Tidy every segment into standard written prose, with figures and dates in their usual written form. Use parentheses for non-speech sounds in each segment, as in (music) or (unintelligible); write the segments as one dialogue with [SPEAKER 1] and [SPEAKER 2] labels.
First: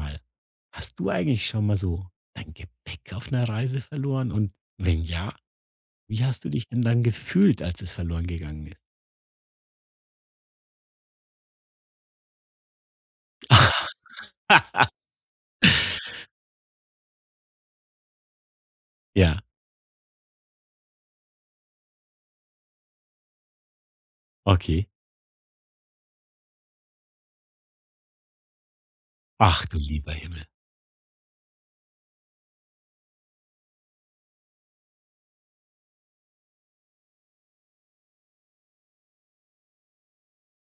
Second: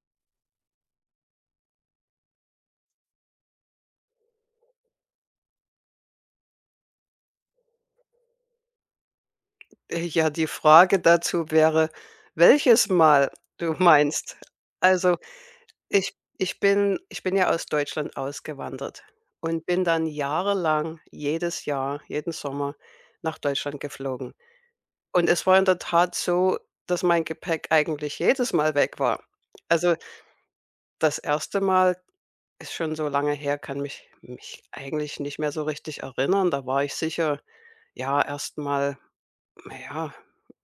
[SPEAKER 1] Mal, hast du eigentlich schon mal so dein Gepäck auf einer Reise verloren und wenn ja, wie hast du dich denn dann gefühlt, als es verloren gegangen ist?
[SPEAKER 2] Ja, Die Frage dazu wäre, welches Mal du (laughs) meinst?
[SPEAKER 1] (laughs)
[SPEAKER 2] Also, ich bin ja aus Deutschland ausgewandert
[SPEAKER 1] Ja,
[SPEAKER 2] und bin dann jahrelang jedes Jahr, jeden Sommer nach Deutschland geflogen.
[SPEAKER 1] okay.
[SPEAKER 2] Und es war in der Tat so, dass mein Gepäck eigentlich jedes Mal weg war.
[SPEAKER 1] Ach du
[SPEAKER 2] Also,
[SPEAKER 1] lieber Himmel.
[SPEAKER 2] das erste Mal ist schon so lange her, kann mich eigentlich nicht mehr so richtig erinnern. Da war ich sicher, ja, erst mal ja,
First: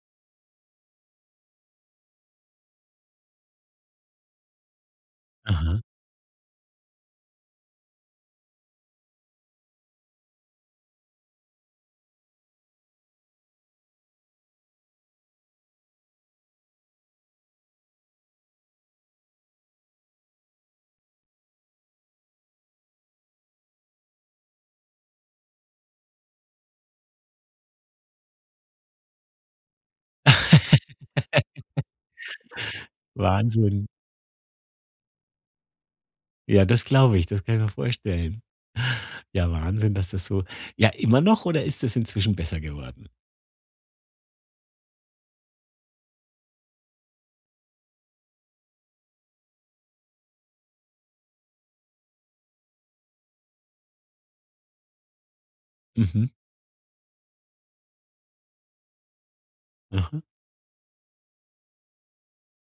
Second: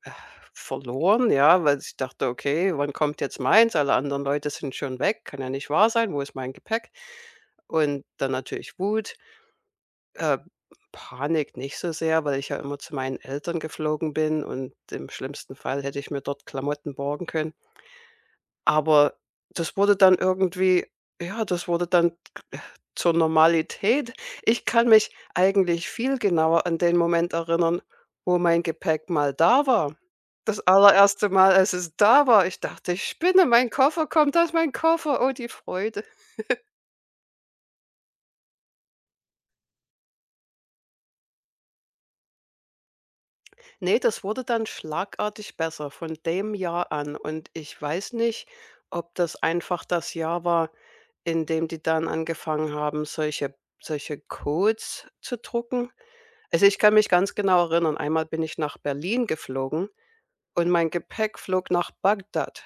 [SPEAKER 2] äh, verloren, ja, weil ich dachte: „Okay, wann kommt jetzt meins? Alle anderen Leute sind schon weg. Kann ja nicht
[SPEAKER 1] Aha.
[SPEAKER 2] wahr sein. Wo ist mein Gepäck?“ Und dann natürlich Wut, äh, Panik nicht so sehr, weil ich ja immer zu meinen Eltern geflogen bin und im schlimmsten Fall hätte ich mir dort Klamotten borgen können. Aber das wurde dann irgendwie ja, das wurde dann zur Normalität. Ich kann mich eigentlich viel genauer an den Moment erinnern, wo mein Gepäck mal da war. Das
[SPEAKER 1] (laughs)
[SPEAKER 2] allererste Mal, als es da war, ich dachte, ich spinne, mein
[SPEAKER 1] Wahnsinn.
[SPEAKER 2] Koffer kommt, da ist mein Koffer, oh die Freude.
[SPEAKER 1] Ja, das glaube ich, das kann ich mir vorstellen. Ja, Wahnsinn, dass das so ja, immer noch oder ist das inzwischen besser geworden?
[SPEAKER 2] Ne, das wurde dann schlagartig besser von dem Jahr an und ich weiß nicht, ob das einfach das Jahr war, in dem die dann angefangen haben, solche Codes zu drucken.
[SPEAKER 1] Mhm.
[SPEAKER 2] Also, ich kann mich ganz genau erinnern, einmal bin ich nach Berlin geflogen.
[SPEAKER 1] Aha.
[SPEAKER 2] Und mein Gepäck flog nach Bagdad.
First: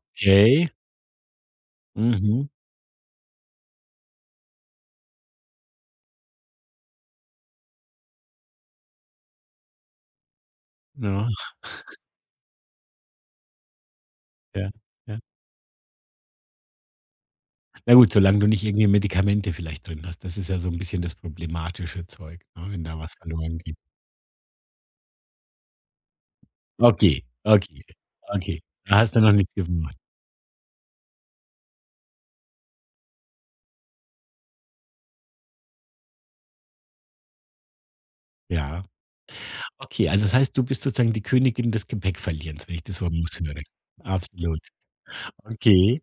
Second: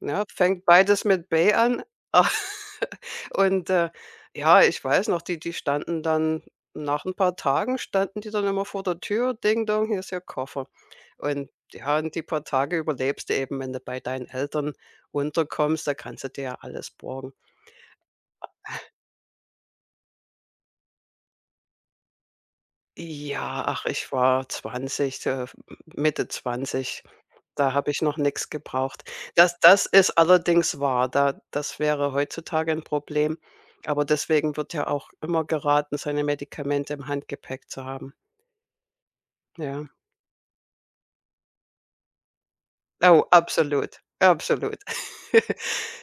[SPEAKER 2] Ja, fängt beides mit Bay an.
[SPEAKER 1] Mhm.
[SPEAKER 2] (laughs) Und, ja, ich weiß noch, die standen dann, nach ein paar Tagen standen die dann immer vor der Tür: „Ding dong, hier ist Ihr Koffer.“
[SPEAKER 1] Ja,
[SPEAKER 2] Und ja, und die paar Tage überlebst du eben, wenn du bei deinen
[SPEAKER 1] ja,
[SPEAKER 2] Eltern
[SPEAKER 1] ja.
[SPEAKER 2] unterkommst, da kannst du dir ja alles borgen.
[SPEAKER 1] Na gut, solange du nicht irgendwie Medikamente vielleicht drin hast. Das ist ja so ein bisschen das problematische Zeug, ne, wenn da was verloren
[SPEAKER 2] Ja,
[SPEAKER 1] geht.
[SPEAKER 2] ach, ich war 20, Mitte zwanzig.
[SPEAKER 1] Okay,
[SPEAKER 2] Da
[SPEAKER 1] okay,
[SPEAKER 2] habe ich noch nix
[SPEAKER 1] okay. Da
[SPEAKER 2] gebraucht.
[SPEAKER 1] hast du noch nichts
[SPEAKER 2] Das das
[SPEAKER 1] gemacht.
[SPEAKER 2] ist allerdings wahr. Da das wäre heutzutage 'n Problem, aber deswegen wird ja auch immer geraten, seine Medikamente im Handgepäck zu haben.
[SPEAKER 1] Ja.
[SPEAKER 2] Ja.
[SPEAKER 1] Okay, also das heißt, du bist sozusagen die Königin des Gepäckverlierens, wenn ich das so
[SPEAKER 2] Oh,
[SPEAKER 1] raushöre.
[SPEAKER 2] absolut,
[SPEAKER 1] Absolut.
[SPEAKER 2] absolut. (laughs)
[SPEAKER 1] Okay.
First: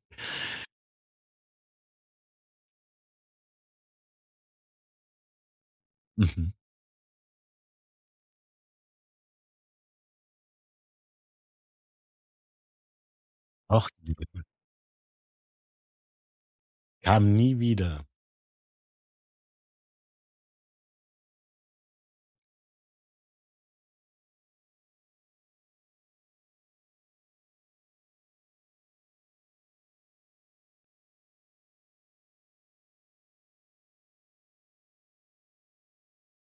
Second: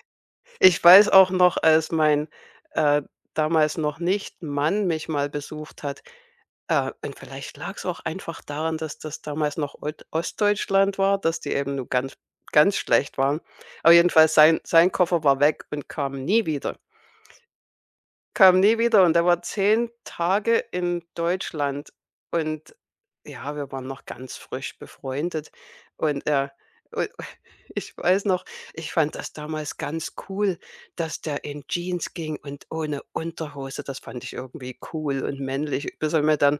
[SPEAKER 2] Ich weiß auch noch, als mein, äh, damals noch nicht Mann mich mal besucht hat.
[SPEAKER 1] Mhm.
[SPEAKER 2] Und vielleicht lag es auch einfach daran, dass das damals noch Old Ostdeutschland war, dass die eben nur ganz schlecht waren.
[SPEAKER 1] Ach
[SPEAKER 2] Aber
[SPEAKER 1] du liebe
[SPEAKER 2] jedenfalls
[SPEAKER 1] Gü
[SPEAKER 2] sein Koffer war weg und kam nie wieder.
[SPEAKER 1] Kam nie wieder.
[SPEAKER 2] Kam nie wieder und er war 10 Tage in Deutschland und ja, wir waren noch ganz frisch befreundet und er u (laughs) ich weiß noch, ich fand das damals ganz cool, dass der in Jeans ging und ohne Unterhose. Das fand ich irgendwie cool und männlich, bis er mir dann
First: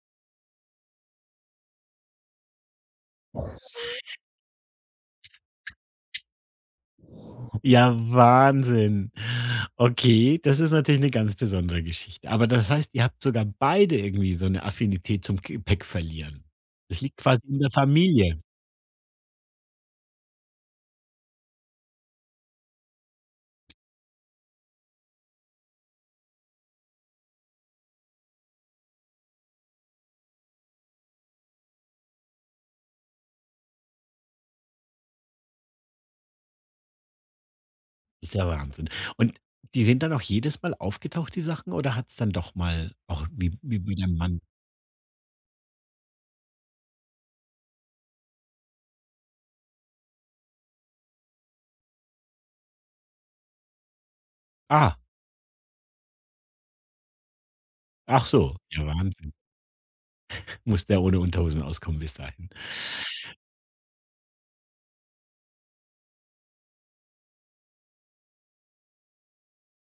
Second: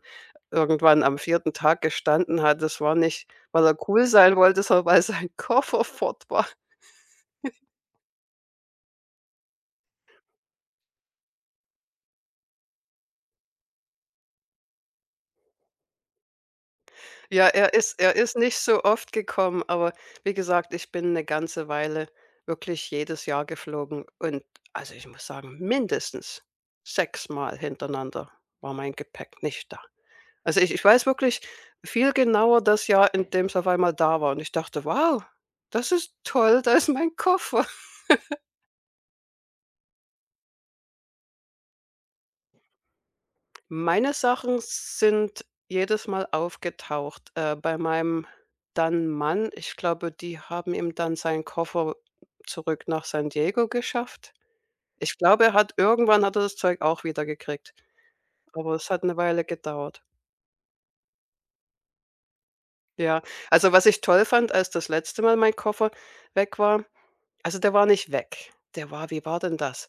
[SPEAKER 2] irgendwann am vierten Tag gestanden hat, das war nicht, weil er cool sein wollte, sondern weil sein Koffer fort war.
[SPEAKER 1] Ja, Wahnsinn. Okay, das ist natürlich eine ganz besondere Geschichte. Aber das heißt, ihr habt sogar beide irgendwie so eine Affinität zum Gepäckverlieren. Das liegt
[SPEAKER 2] Ja,
[SPEAKER 1] quasi in der
[SPEAKER 2] er ist
[SPEAKER 1] Familie.
[SPEAKER 2] nicht so oft gekommen, aber wie gesagt, ich bin eine ganze Weile wirklich jedes Jahr geflogen und also, ich muss sagen, mindestens sechsmal hintereinander war mein Gepäck nicht da. Also, ich weiß wirklich viel genauer das Jahr, in dem's auf einmal da war und ich dachte: „Wow, das ist toll, da ist mein Koffer.“
[SPEAKER 1] Ist ja Wahnsinn. Und die sind dann auch jedes Mal aufgetaucht, die Sachen, oder hat's dann doch mal auch wie bei
[SPEAKER 2] Meine
[SPEAKER 1] deinem Mann
[SPEAKER 2] Sachen sind jedes Mal aufgetaucht, bei meinem dann Mann. Ich glaube, die haben ihm dann seinen Koffer zurück nach San Diego geschafft.
[SPEAKER 1] ah,
[SPEAKER 2] Ich glaube, er hat irgendwann hat er das Zeug auch wieder gekriegt,
[SPEAKER 1] ach so,
[SPEAKER 2] aber
[SPEAKER 1] ja
[SPEAKER 2] es hat eine
[SPEAKER 1] Wahnsinn.
[SPEAKER 2] Weile gedauert.
[SPEAKER 1] Muss der ohne Unterhosen auskommen bis dahin?
[SPEAKER 2] Ja, also, was ich toll fand, als das letzte Mal mein Koffer weg war, also, der war nicht weg. Der war, wie war denn das?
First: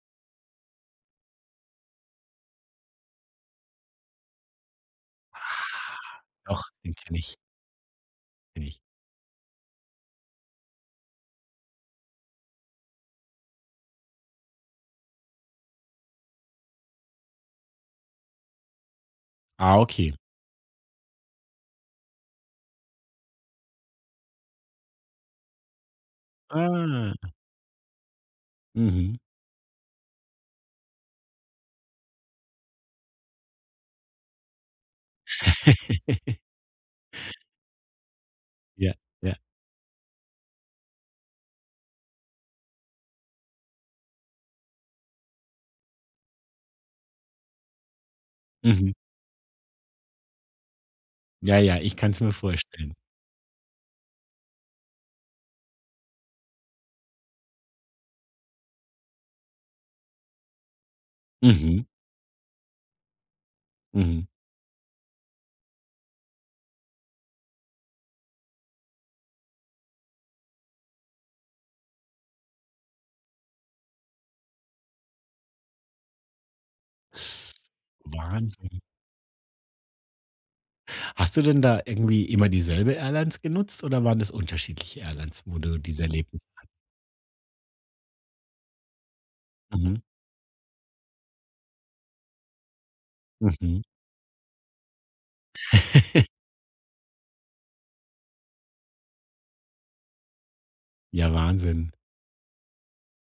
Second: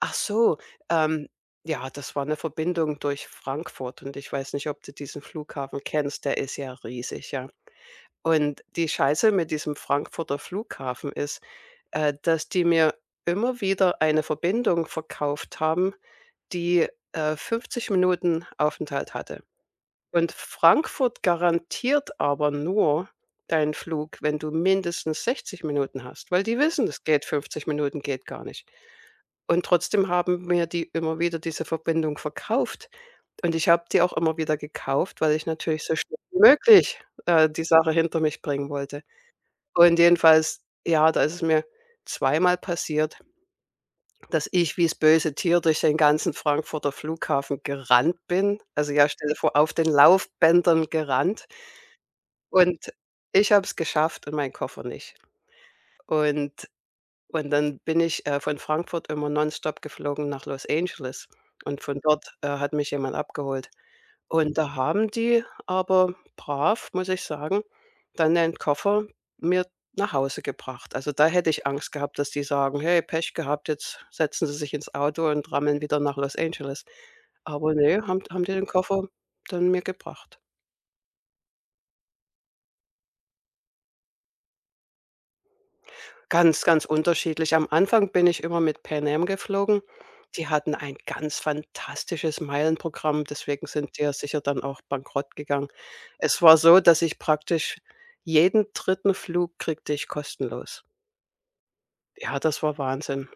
[SPEAKER 2] Ach so, ähm, ja, das war eine Verbindung durch Frankfurt und ich weiß nicht, ob du diesen Flughafen
[SPEAKER 1] Ah,
[SPEAKER 2] kennst, der ist
[SPEAKER 1] doch,
[SPEAKER 2] ja
[SPEAKER 1] den kenne
[SPEAKER 2] riesig,
[SPEAKER 1] ich,
[SPEAKER 2] ja. Und
[SPEAKER 1] kenne ich.
[SPEAKER 2] die Scheiße mit diesem Frankfurter Flughafen ist, dass die mir immer wieder eine Verbindung verkauft haben, die, 50 Minuten Aufenthalt hatte.
[SPEAKER 1] Ah, okay.
[SPEAKER 2] Und Frankfurt garantiert aber nur deinen Flug, wenn du mindestens 60 Minuten hast, weil die wissen, es geht,
[SPEAKER 1] Ah,
[SPEAKER 2] 50 Minuten geht gar nicht.
[SPEAKER 1] mhm.
[SPEAKER 2] Und trotzdem haben mir die immer wieder diese Verbindung verkauft. Und ich habe die auch immer wieder gekauft, weil ich natürlich so schnell wie
[SPEAKER 1] (laughs)
[SPEAKER 2] möglich, die Sache hinter mich bringen
[SPEAKER 1] Ja,
[SPEAKER 2] wollte.
[SPEAKER 1] ja,
[SPEAKER 2] Und jedenfalls, ja, da ist es mir zweimal passiert, dass ich wie das böse Tier durch den ganzen Frankfurter Flughafen gerannt bin. Also,
[SPEAKER 1] mhm.
[SPEAKER 2] ja, stell dir vor, auf den Laufbändern gerannt,
[SPEAKER 1] Ja, ja, ich kann's mir
[SPEAKER 2] und
[SPEAKER 1] vorstellen.
[SPEAKER 2] ich habe es geschafft und mein Koffer nicht. Und und dann bin ich, von Frankfurt immer nonstop geflogen nach Los Angeles und
[SPEAKER 1] Mhm,
[SPEAKER 2] von dort, hat mich jemand abgeholt.
[SPEAKER 1] mhm.
[SPEAKER 2] Und da haben die aber brav, muss ich sagen, dann den Koffer mir nach Hause gebracht. Also, da hätte ich Angst gehabt, dass die sagen: „Hey, Pech gehabt, jetzt setzen Sie sich ins Auto und rammeln wieder nach Los Angeles.“ Aber nee, haben die den
[SPEAKER 1] Wahnsinn.
[SPEAKER 2] Koffer dann mir gebracht.
[SPEAKER 1] Hast du denn da irgendwie immer dieselbe Airlines genutzt oder waren das unterschiedliche Airlines, wo du diese Erlebnisse
[SPEAKER 2] Ganz, ganz unterschiedlich. Am Anfang bin ich immer mit Pan Am geflogen.
[SPEAKER 1] mhm,
[SPEAKER 2] Die hatten ein ganz fantastisches Meilenprogramm, deswegen
[SPEAKER 1] mhm.
[SPEAKER 2] sind die ja sicher dann auch bankrott gegangen.
[SPEAKER 1] (laughs)
[SPEAKER 2] Es war so, dass ich praktisch jeden dritten Flug kriegte ich kostenlos.
[SPEAKER 1] Ja, Wahnsinn.
[SPEAKER 2] Ja, das war Wahnsinn.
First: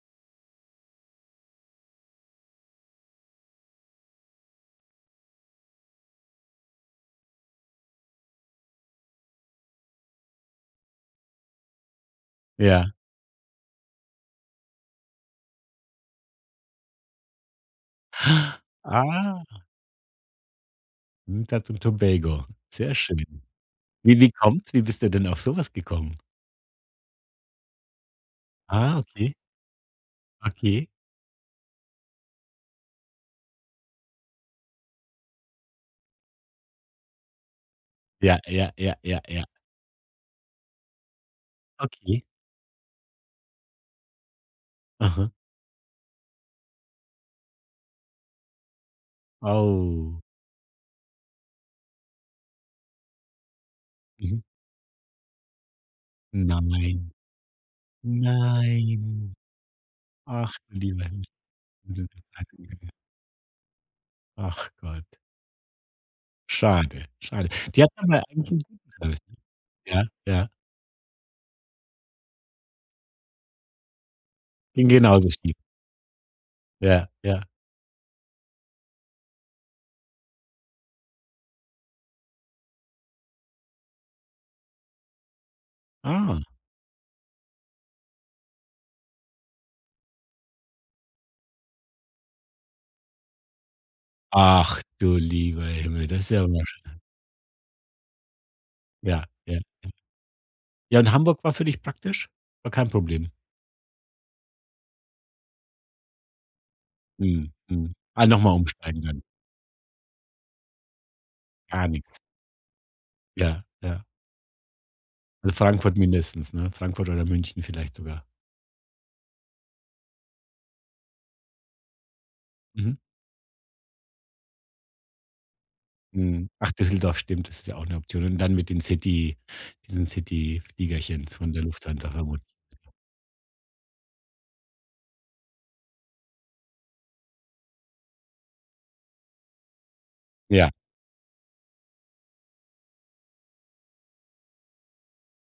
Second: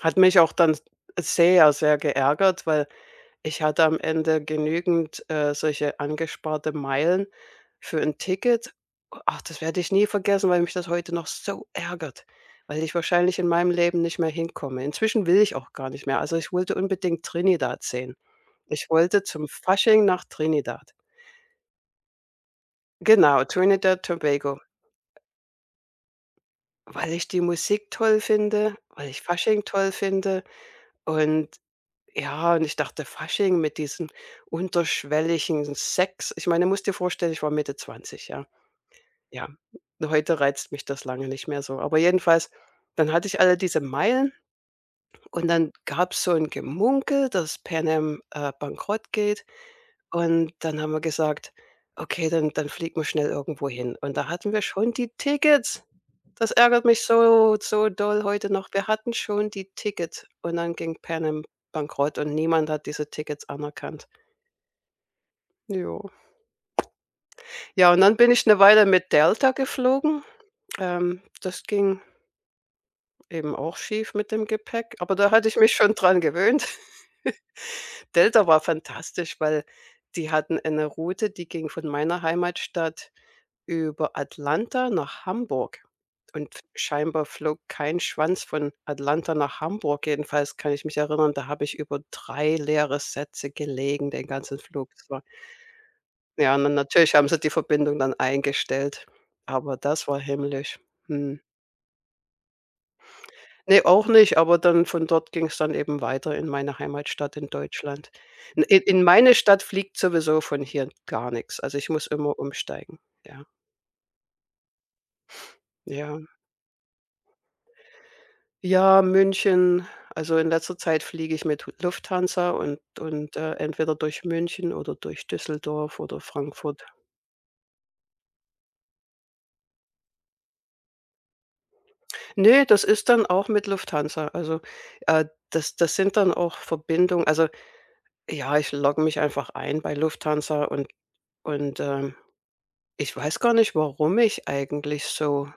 [SPEAKER 2] Hat mich auch dann sehr, sehr geärgert, weil ich hatte am Ende genügend, solche angesparte Meilen für ein Ticket. Ach, das werde ich nie vergessen, weil mich das heute noch so ärgert, weil
[SPEAKER 1] Ja.
[SPEAKER 2] ich wahrscheinlich in meinem Leben nicht mehr hinkomme. Inzwischen will ich auch gar nicht mehr. Also, ich wollte unbedingt Trinidad sehen. Ich wollte
[SPEAKER 1] Ah,
[SPEAKER 2] zum Fasching nach Trinidad.
[SPEAKER 1] Trinidad und Tobago. Sehr schön.
[SPEAKER 2] Genau, Trinidad
[SPEAKER 1] Wie
[SPEAKER 2] Tobago,
[SPEAKER 1] kommt's? Wie bist du denn auf so was gekommen?
[SPEAKER 2] weil ich die Musik toll finde,
[SPEAKER 1] Ah,
[SPEAKER 2] weil ich
[SPEAKER 1] okay,
[SPEAKER 2] Fasching toll finde.
[SPEAKER 1] okay.
[SPEAKER 2] Und ja, und ich dachte, Fasching mit diesem unterschwelligen Sex. Ich meine, musst dir vorstellen, ich war Mitte zwanzig
[SPEAKER 1] Ja,
[SPEAKER 2] ja.
[SPEAKER 1] ja, ja, ja, ja.
[SPEAKER 2] Ja, heute reizt mich das lange nicht mehr so. Aber
[SPEAKER 1] Okay.
[SPEAKER 2] jedenfalls, dann hatte ich alle diese Meilen
[SPEAKER 1] Aha.
[SPEAKER 2] und dann gab's so ein Gemunkel, dass Pan Am, bankrott geht.
[SPEAKER 1] Oh.
[SPEAKER 2] Und dann haben wir gesagt: „Okay, dann fliegen wir schnell irgendwo hin.“ Und da
[SPEAKER 1] Mhm.
[SPEAKER 2] hatten wir schon die Tickets. Das ärgert mich
[SPEAKER 1] Nein.
[SPEAKER 2] so, so doll heute noch. Wir hatten
[SPEAKER 1] Nein.
[SPEAKER 2] schon die Tickets
[SPEAKER 1] Ach,
[SPEAKER 2] und dann
[SPEAKER 1] du
[SPEAKER 2] ging
[SPEAKER 1] lieber
[SPEAKER 2] Pan
[SPEAKER 1] Himmel.
[SPEAKER 2] Am bankrott und niemand hat
[SPEAKER 1] (unintelligible)
[SPEAKER 2] diese Tickets anerkannt.
[SPEAKER 1] Ach Gott.
[SPEAKER 2] Jo.
[SPEAKER 1] Schade, schade. Die
[SPEAKER 2] Ja,
[SPEAKER 1] hatten
[SPEAKER 2] und dann
[SPEAKER 1] aber
[SPEAKER 2] bin ich
[SPEAKER 1] eigentlich
[SPEAKER 2] 'ne
[SPEAKER 1] 'n
[SPEAKER 2] Weile
[SPEAKER 1] guten
[SPEAKER 2] mit
[SPEAKER 1] Service, ne?
[SPEAKER 2] Delta
[SPEAKER 1] Ja,
[SPEAKER 2] geflogen.
[SPEAKER 1] ja.
[SPEAKER 2] Das ging eben auch schief mit dem
[SPEAKER 1] Ging
[SPEAKER 2] Gepäck, aber da
[SPEAKER 1] genauso
[SPEAKER 2] hatte ich
[SPEAKER 1] schief.
[SPEAKER 2] mich schon dran gewöhnt.
[SPEAKER 1] Ja, ja.
[SPEAKER 2] Delta war fantastisch, weil die hatten eine Route, die ging von meiner Heimatstadt über Atlanta nach Hamburg.
[SPEAKER 1] Ah.
[SPEAKER 2] Und scheinbar flog kein Schwanz von Atlanta nach Hamburg. Jedenfalls kann ich mich erinnern, da habe ich über 3 leere Sätze gelegen den ganzen
[SPEAKER 1] Ach,
[SPEAKER 2] Flug. Das
[SPEAKER 1] du
[SPEAKER 2] war,
[SPEAKER 1] lieber Himmel, das ist ja
[SPEAKER 2] ja, und dann natürlich haben sie die Verbindung dann eingestellt,
[SPEAKER 1] Ja, ja,
[SPEAKER 2] aber
[SPEAKER 1] ja.
[SPEAKER 2] das war himmlisch.
[SPEAKER 1] Ja, und
[SPEAKER 2] Mhm.
[SPEAKER 1] Hamburg war für dich praktisch? War kein Problem?
[SPEAKER 2] Ne, auch nicht, aber dann von dort ging's dann eben weiter in meine Heimatstadt in
[SPEAKER 1] Mhm, mhm.
[SPEAKER 2] Deutschland.
[SPEAKER 1] Ah, nochmal
[SPEAKER 2] In
[SPEAKER 1] umsteigen dann.
[SPEAKER 2] meine Stadt fliegt sowieso von hier gar nix. Also, ich
[SPEAKER 1] Gar
[SPEAKER 2] muss
[SPEAKER 1] nichts.
[SPEAKER 2] immer umsteigen. Ja,
[SPEAKER 1] Ja, ja. Also, Frankfurt
[SPEAKER 2] ja.
[SPEAKER 1] mindestens, ne? Frankfurt oder München vielleicht sogar.
[SPEAKER 2] Ja, München. Also, in letzter Zeit fliege ich mit Lufthansa und
[SPEAKER 1] Mhm.
[SPEAKER 2] und, äh, entweder durch München oder durch Düsseldorf oder
[SPEAKER 1] Mhm. Ach,
[SPEAKER 2] Frankfurt.
[SPEAKER 1] Düsseldorf, stimmt, das ist ja auch eine Option. Und dann mit den City diesen City-Fliegerchen von der Lufthansa vermutlich.
[SPEAKER 2] Ne, das ist dann auch mit Lufthansa. Also, äh, das das sind dann auch Verbindungen, also, ja, ich logge mich einfach ein bei Lufthansa
[SPEAKER 1] Ja.
[SPEAKER 2] und. Ich weiß gar nicht, warum ich eigentlich so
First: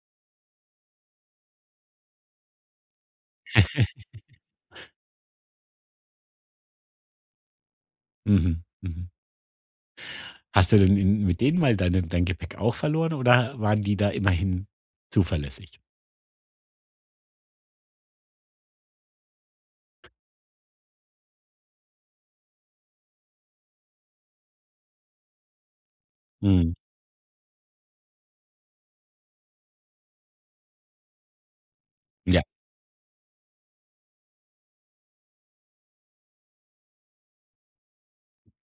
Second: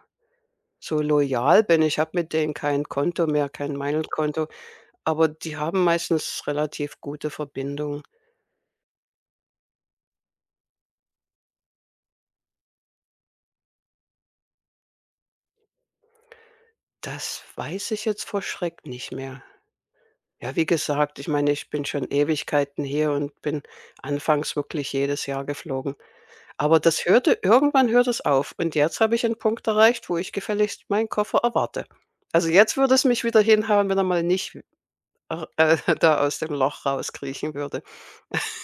[SPEAKER 2] loyal bin. Ich habe mit denen kein Konto mehr, kein Meinelkonto, aber die haben meistens relativ gute Verbindungen.
[SPEAKER 1] Mhm, mhm. Hast du denn in mit denen mal dein Gepäck auch verloren oder waren die da immerhin zuverlässig?
[SPEAKER 2] Das weiß ich jetzt vor Schreck nicht mehr. Ja, wie gesagt, ich meine, ich bin schon Ewigkeiten hier und bin anfangs wirklich jedes Jahr geflogen.
[SPEAKER 1] Mhm.
[SPEAKER 2] Aber das hört es auf und jetzt habe ich einen Punkt erreicht, wo ich gefälligst meinen Koffer erwarte. Also, jetzt würde es mich wieder hinhauen, wenn er mal nicht (laughs) da aus dem Loch rauskriechen würde.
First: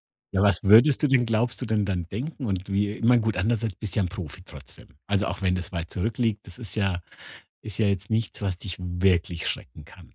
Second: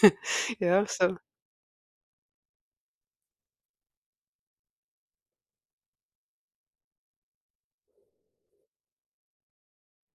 [SPEAKER 2] (laughs)
[SPEAKER 1] Ja, was
[SPEAKER 2] Ja,
[SPEAKER 1] würdest du
[SPEAKER 2] so.
[SPEAKER 1] denn, glaubst du denn dann denken und wie Immer gut, andererseits bist du ja ein Profi trotzdem. Also, auch wenn das weit zurückliegt, das ist ja jetzt nichts, was dich wirklich schrecken kann.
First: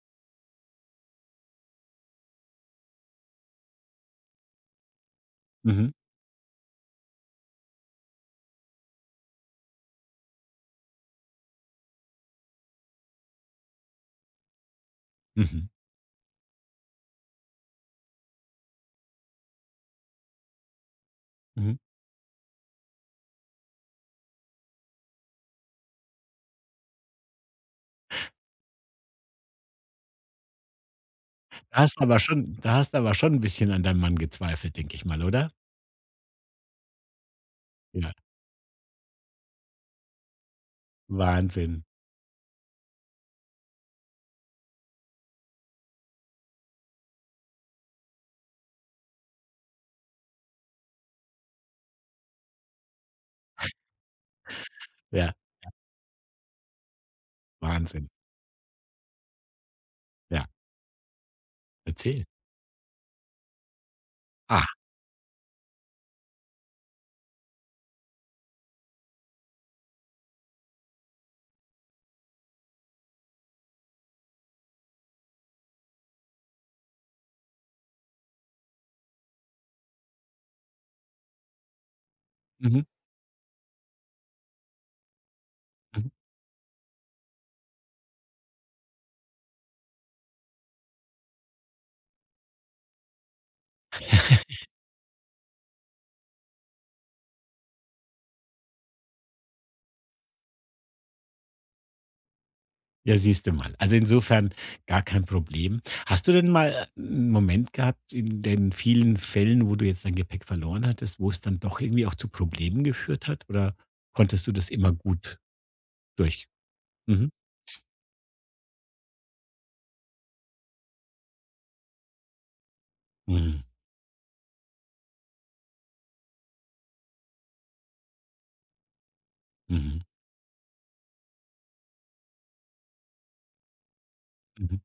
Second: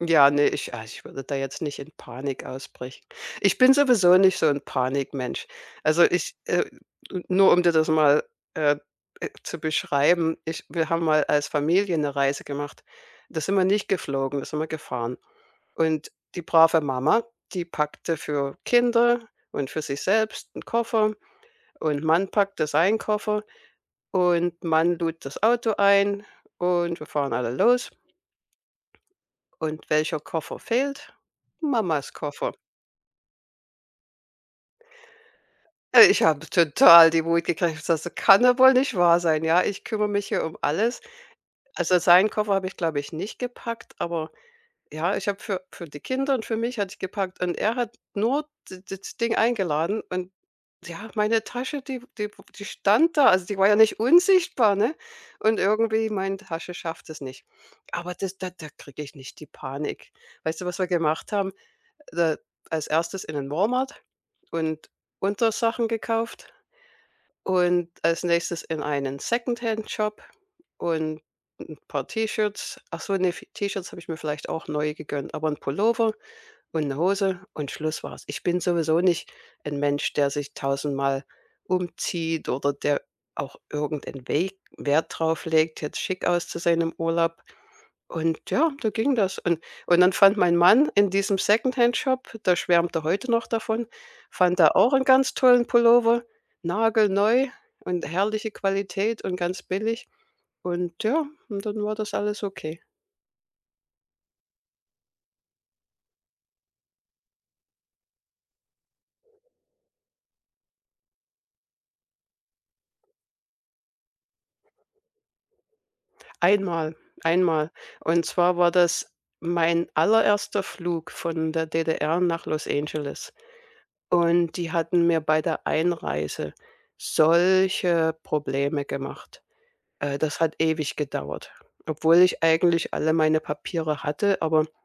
[SPEAKER 2] Ja, ne, ich, also, ich würde da jetzt nicht in Panik ausbrechen. Ich bin sowieso nicht so ein Panikmensch.
[SPEAKER 1] Mhm,
[SPEAKER 2] Also, ich n nur um dir das mal, äh, zu beschreiben, ich wir haben mal als Familie eine Reise gemacht. Da sind wir nicht geflogen, da sind wir gefahren.
[SPEAKER 1] mhm,
[SPEAKER 2] Und die brave Mama, die packte für Kinder und für sich selbst einen Koffer
[SPEAKER 1] mhm.
[SPEAKER 2] und Mann packte seinen Koffer und Mann lud das Auto ein und wir fahren alle los. Und welcher Koffer fehlt?
[SPEAKER 1] Da hast du
[SPEAKER 2] Mamas
[SPEAKER 1] aber
[SPEAKER 2] Koffer.
[SPEAKER 1] schon da hast du aber schon ein bisschen an deinem Mann gezweifelt, denke ich mal, oder?
[SPEAKER 2] Ich habe total die Wut gekriegt. Ich sage: „Das
[SPEAKER 1] Ja,
[SPEAKER 2] kann doch wohl nicht wahr sein, ja? Ich kümmere mich hier um alles.“
[SPEAKER 1] Wahnsinn.
[SPEAKER 2] Also, seinen Koffer habe ich, glaube ich, nicht gepackt, aber ja, ich habe für die Kinder und für mich hatte ich gepackt und er hat nur das Ding eingeladen und ja, meine Tasche, die stand da. Also, die war ja nicht unsichtbar, ne?
[SPEAKER 1] Ja,
[SPEAKER 2] Und irgendwie meine Tasche schafft es nicht.
[SPEAKER 1] Wahnsinn.
[SPEAKER 2] Aber das da kriege ich nicht die Panik.
[SPEAKER 1] Ja,
[SPEAKER 2] Weißt du, was wir gemacht haben?
[SPEAKER 1] erzähl.
[SPEAKER 2] Da als Erstes in einen Walmart
[SPEAKER 1] Ah,
[SPEAKER 2] und Untersachen gekauft und als Nächstes in einen Secondhand-Shop und ein paar T-Shirts. Ach so, ne, v T-Shirts habe ich mir vielleicht auch neu gegönnt, aber ein Pullover und eine Hose und Schluss war's. Ich bin sowieso nicht ein Mensch, der sich tausendmal umzieht oder
[SPEAKER 1] mhm.
[SPEAKER 2] der auch irgendeinen Weg Wert drauf legt, jetzt
[SPEAKER 1] Mhm.
[SPEAKER 2] schick auszusehen im Urlaub. Und ja, da ging das. Und dann fand mein Mann in diesem Secondhand-Shop, da schwärmt er heute noch davon, fand er auch einen ganz tollen Pullover, nagelneu und herrliche Qualität und ganz billig. Und ja, und dann war das alles okay.
[SPEAKER 1] Ja, siehst du mal. Also insofern gar kein Problem. Hast du denn mal einen Moment gehabt in den vielen Fällen, wo du jetzt dein Gepäck verloren hattest, wo es dann doch irgendwie auch zu Problemen geführt hat? Oder konntest du das immer gut durch?
[SPEAKER 2] Einmal,
[SPEAKER 1] Mhm.
[SPEAKER 2] einmal. Und zwar war das mein allererster Flug von der DDR nach Los Angeles.
[SPEAKER 1] Mhm.
[SPEAKER 2] Und die hatten mir bei der Einreise solche Probleme gemacht.
[SPEAKER 1] Mhm.
[SPEAKER 2] Das hat ewig gedauert, obwohl ich eigentlich alle meine Papiere hatte, aber
[SPEAKER 1] Mhm.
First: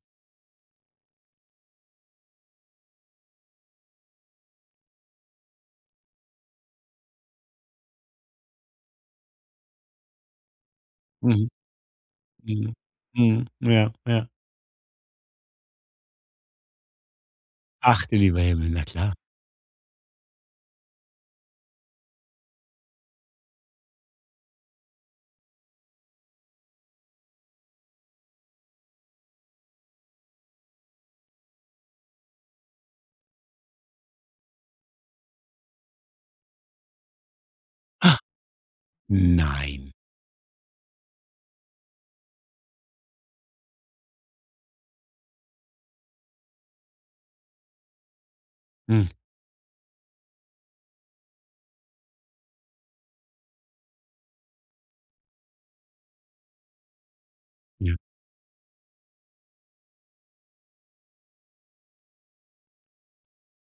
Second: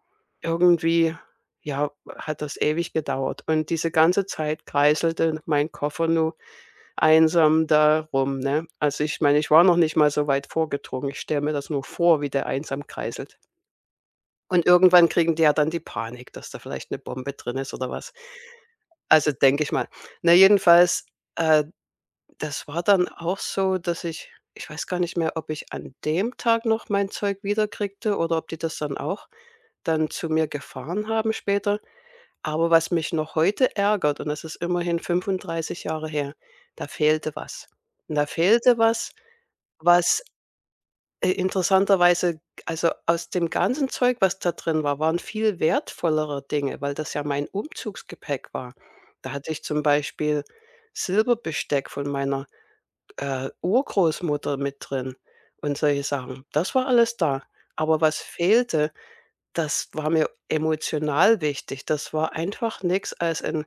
[SPEAKER 2] irgendwie, ja, hat das ewig gedauert. Und diese ganze Zeit kreiselte mein Koffer nur einsam da rum, ne? Also, ich meine, ich war noch nicht mal so weit vorgedrungen. Ich stelle
[SPEAKER 1] Mhm.
[SPEAKER 2] mir das nur vor, wie der
[SPEAKER 1] Mhm.
[SPEAKER 2] einsam kreiselt.
[SPEAKER 1] Mhm. Ja, ja.
[SPEAKER 2] Und irgendwann kriegen die ja dann die Panik, dass da vielleicht eine Bombe drin ist oder
[SPEAKER 1] Ach
[SPEAKER 2] was.
[SPEAKER 1] du lieber Himmel, na klar.
[SPEAKER 2] Also, denke ich mal. Na, jedenfalls, äh das war dann auch so, dass ich weiß gar nicht mehr, ob ich an dem Tag noch mein Zeug wiederkriegte oder ob die das dann auch dann zu mir gefahren haben später. Aber was mich noch heute ärgert, und das ist immerhin 35 Jahre her, da fehlte was. Und
[SPEAKER 1] Ah,
[SPEAKER 2] da fehlte was,
[SPEAKER 1] Nein.
[SPEAKER 2] was, interessanterweise, also, aus dem ganzen Zeug, was da drin war, waren viel wertvollere Dinge, weil das ja mein Umzugsgepäck war.
[SPEAKER 1] Mhm.
[SPEAKER 2] Da hatte ich zum Beispiel Silberbesteck von meiner Urgroßmutter mit drin und solche Sachen. Das war alles da.
[SPEAKER 1] Ja.
[SPEAKER 2] Aber was fehlte, das war mir emotional wichtig. Das war einfach nichts als ein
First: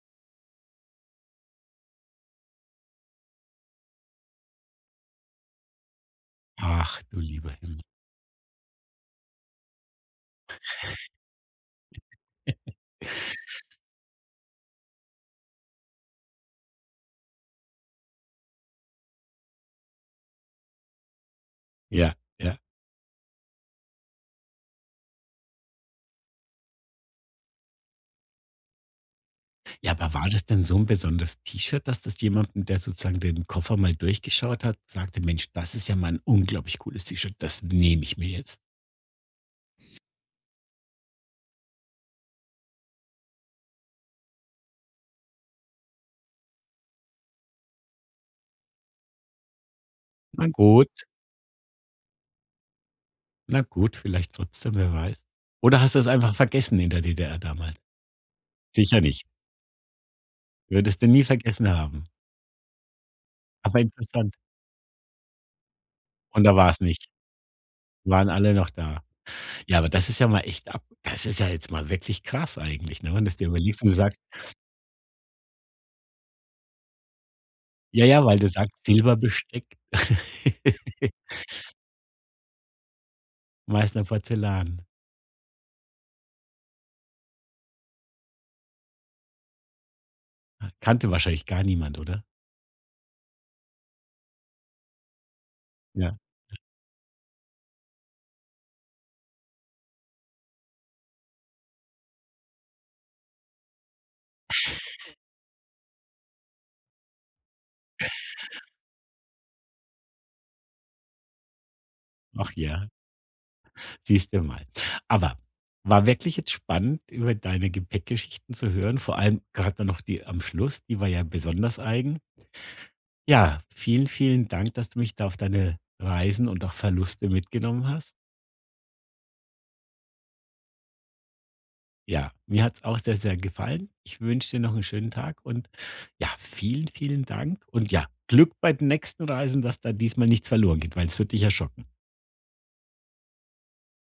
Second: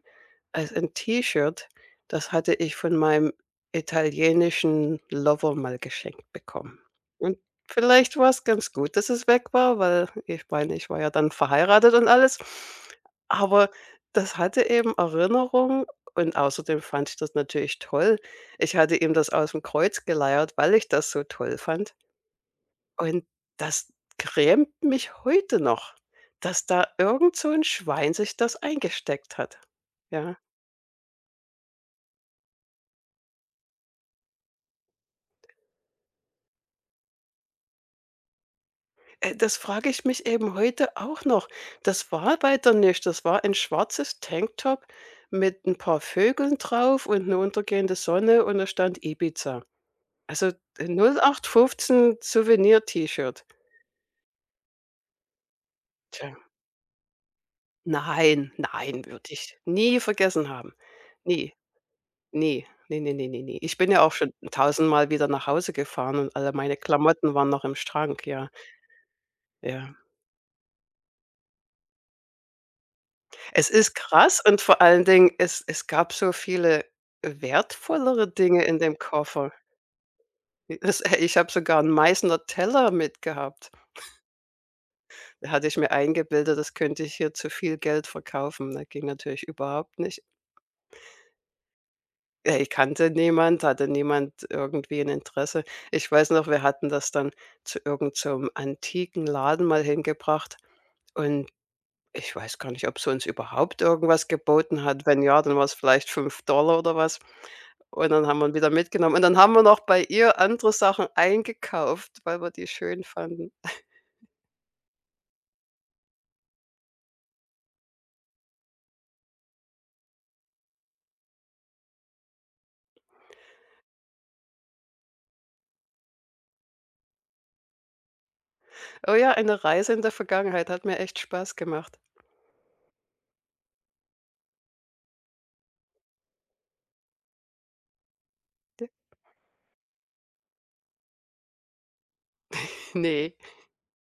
[SPEAKER 2] als 'n T-Shirt. Das hatte ich von meinem italienischen Lover mal geschenkt bekommen.
[SPEAKER 1] Ach du
[SPEAKER 2] Und
[SPEAKER 1] lieber Himmel.
[SPEAKER 2] vielleicht war es ganz gut, dass es weg war, weil ich meine, ich war ja dann verheiratet und alles. Aber das hatte eben Erinnerung und außerdem fand ich das natürlich toll. Ich hatte ihm das aus dem Kreuz geleiert, weil ich das so toll fand.
[SPEAKER 1] Ja, ja.
[SPEAKER 2] Und das grämt mich heute noch, dass da irgend so 'n Schwein sich das eingesteckt hat.
[SPEAKER 1] Ja, aber war
[SPEAKER 2] Ja,
[SPEAKER 1] das denn so ein besonderes T-Shirt, dass das jemandem, der sozusagen den Koffer mal durchgeschaut hat, sagte: „Mensch, das ist ja mal ein unglaublich cooles T-Shirt, das nehme ich mir jetzt.“
[SPEAKER 2] das frage ich mich eben heute auch noch. Das war weiter nicht. Das war ein schwarzes Tanktop mit 'n paar Vögeln drauf und 'ne untergehende Sonne und da stand Ibiza.
[SPEAKER 1] Na
[SPEAKER 2] Also,
[SPEAKER 1] gut,
[SPEAKER 2] 08/15 Souvenir-T-Shirt.
[SPEAKER 1] na gut, vielleicht trotzdem, wer weiß. Oder hast du es
[SPEAKER 2] Tja,
[SPEAKER 1] einfach vergessen in der DDR damals?
[SPEAKER 2] nein,
[SPEAKER 1] Sicher
[SPEAKER 2] nein,
[SPEAKER 1] nicht.
[SPEAKER 2] würde ich nie vergessen haben.
[SPEAKER 1] Würdest du nie
[SPEAKER 2] Nie.
[SPEAKER 1] vergessen haben.
[SPEAKER 2] Ne, ne, ne, ne, ne, ne. Ich
[SPEAKER 1] Aber
[SPEAKER 2] bin ja auch schon
[SPEAKER 1] interessant.
[SPEAKER 2] tausendmal wieder nach Hause gefahren und
[SPEAKER 1] Und
[SPEAKER 2] alle
[SPEAKER 1] da war
[SPEAKER 2] meine
[SPEAKER 1] es nicht.
[SPEAKER 2] Klamotten waren noch im Schrank,
[SPEAKER 1] Waren
[SPEAKER 2] ja,
[SPEAKER 1] alle noch da. Ja, aber
[SPEAKER 2] ja.
[SPEAKER 1] das ist ja mal echt ab das ist ja jetzt mal wirklich krass eigentlich, ne, wenn du es dir
[SPEAKER 2] Es
[SPEAKER 1] überlegst und
[SPEAKER 2] ist
[SPEAKER 1] du sagst
[SPEAKER 2] krass und vor allen Dingen, es gab so viele
[SPEAKER 1] ja, ja,
[SPEAKER 2] wertvollere
[SPEAKER 1] weil du
[SPEAKER 2] Dinge
[SPEAKER 1] sagst
[SPEAKER 2] in dem Koffer.
[SPEAKER 1] Silberbesteck,
[SPEAKER 2] (laughs) Es
[SPEAKER 1] (laughs)
[SPEAKER 2] Ich habe sogar 'n Meißner Teller mitgehabt.
[SPEAKER 1] Meißner Porzellan.
[SPEAKER 2] Da hatte ich mir eingebildet, das könnte ich hier zu viel Geld verkaufen, ne? Ging natürlich überhaupt nicht.
[SPEAKER 1] Kannte wahrscheinlich gar niemand, oder?
[SPEAKER 2] Ja, ich kannte niemand, hatte niemand irgendwie ein Interesse. Ich
[SPEAKER 1] Ja.
[SPEAKER 2] weiß noch, wir hatten das dann zu irgend so 'nem antiken Laden mal hingebracht und ich weiß gar nicht, ob sie uns überhaupt irgendwas geboten hat. Wenn ja, dann war's vielleicht $5 oder was. Und dann haben wir ihn wieder mitgenommen. Und dann haben wir noch bei ihr andere Sachen eingekauft, weil wir
[SPEAKER 1] Ach
[SPEAKER 2] die
[SPEAKER 1] ja,
[SPEAKER 2] schön fanden.
[SPEAKER 1] siehst du mal. Aber war wirklich jetzt spannend, über deine Gepäckgeschichten zu hören, vor allem gerade dann noch die am Schluss, die war ja besonders eigen. Ja, vielen, vielen Dank, dass du mich da auf deine Reisen und auch Verluste mitgenommen hast.
[SPEAKER 2] Oh ja, eine Reise in der Vergangenheit hat mir echt Spaß gemacht.
[SPEAKER 1] Ja, mir hat's auch sehr, sehr gefallen. Ich wünsche dir noch einen schönen Tag und ja, vielen, vielen Dank und ja, Glück bei den
[SPEAKER 2] (laughs)
[SPEAKER 1] nächsten Reisen, dass da diesmal nichts verloren geht, weil es würde dich ja schocken.
[SPEAKER 2] Ne.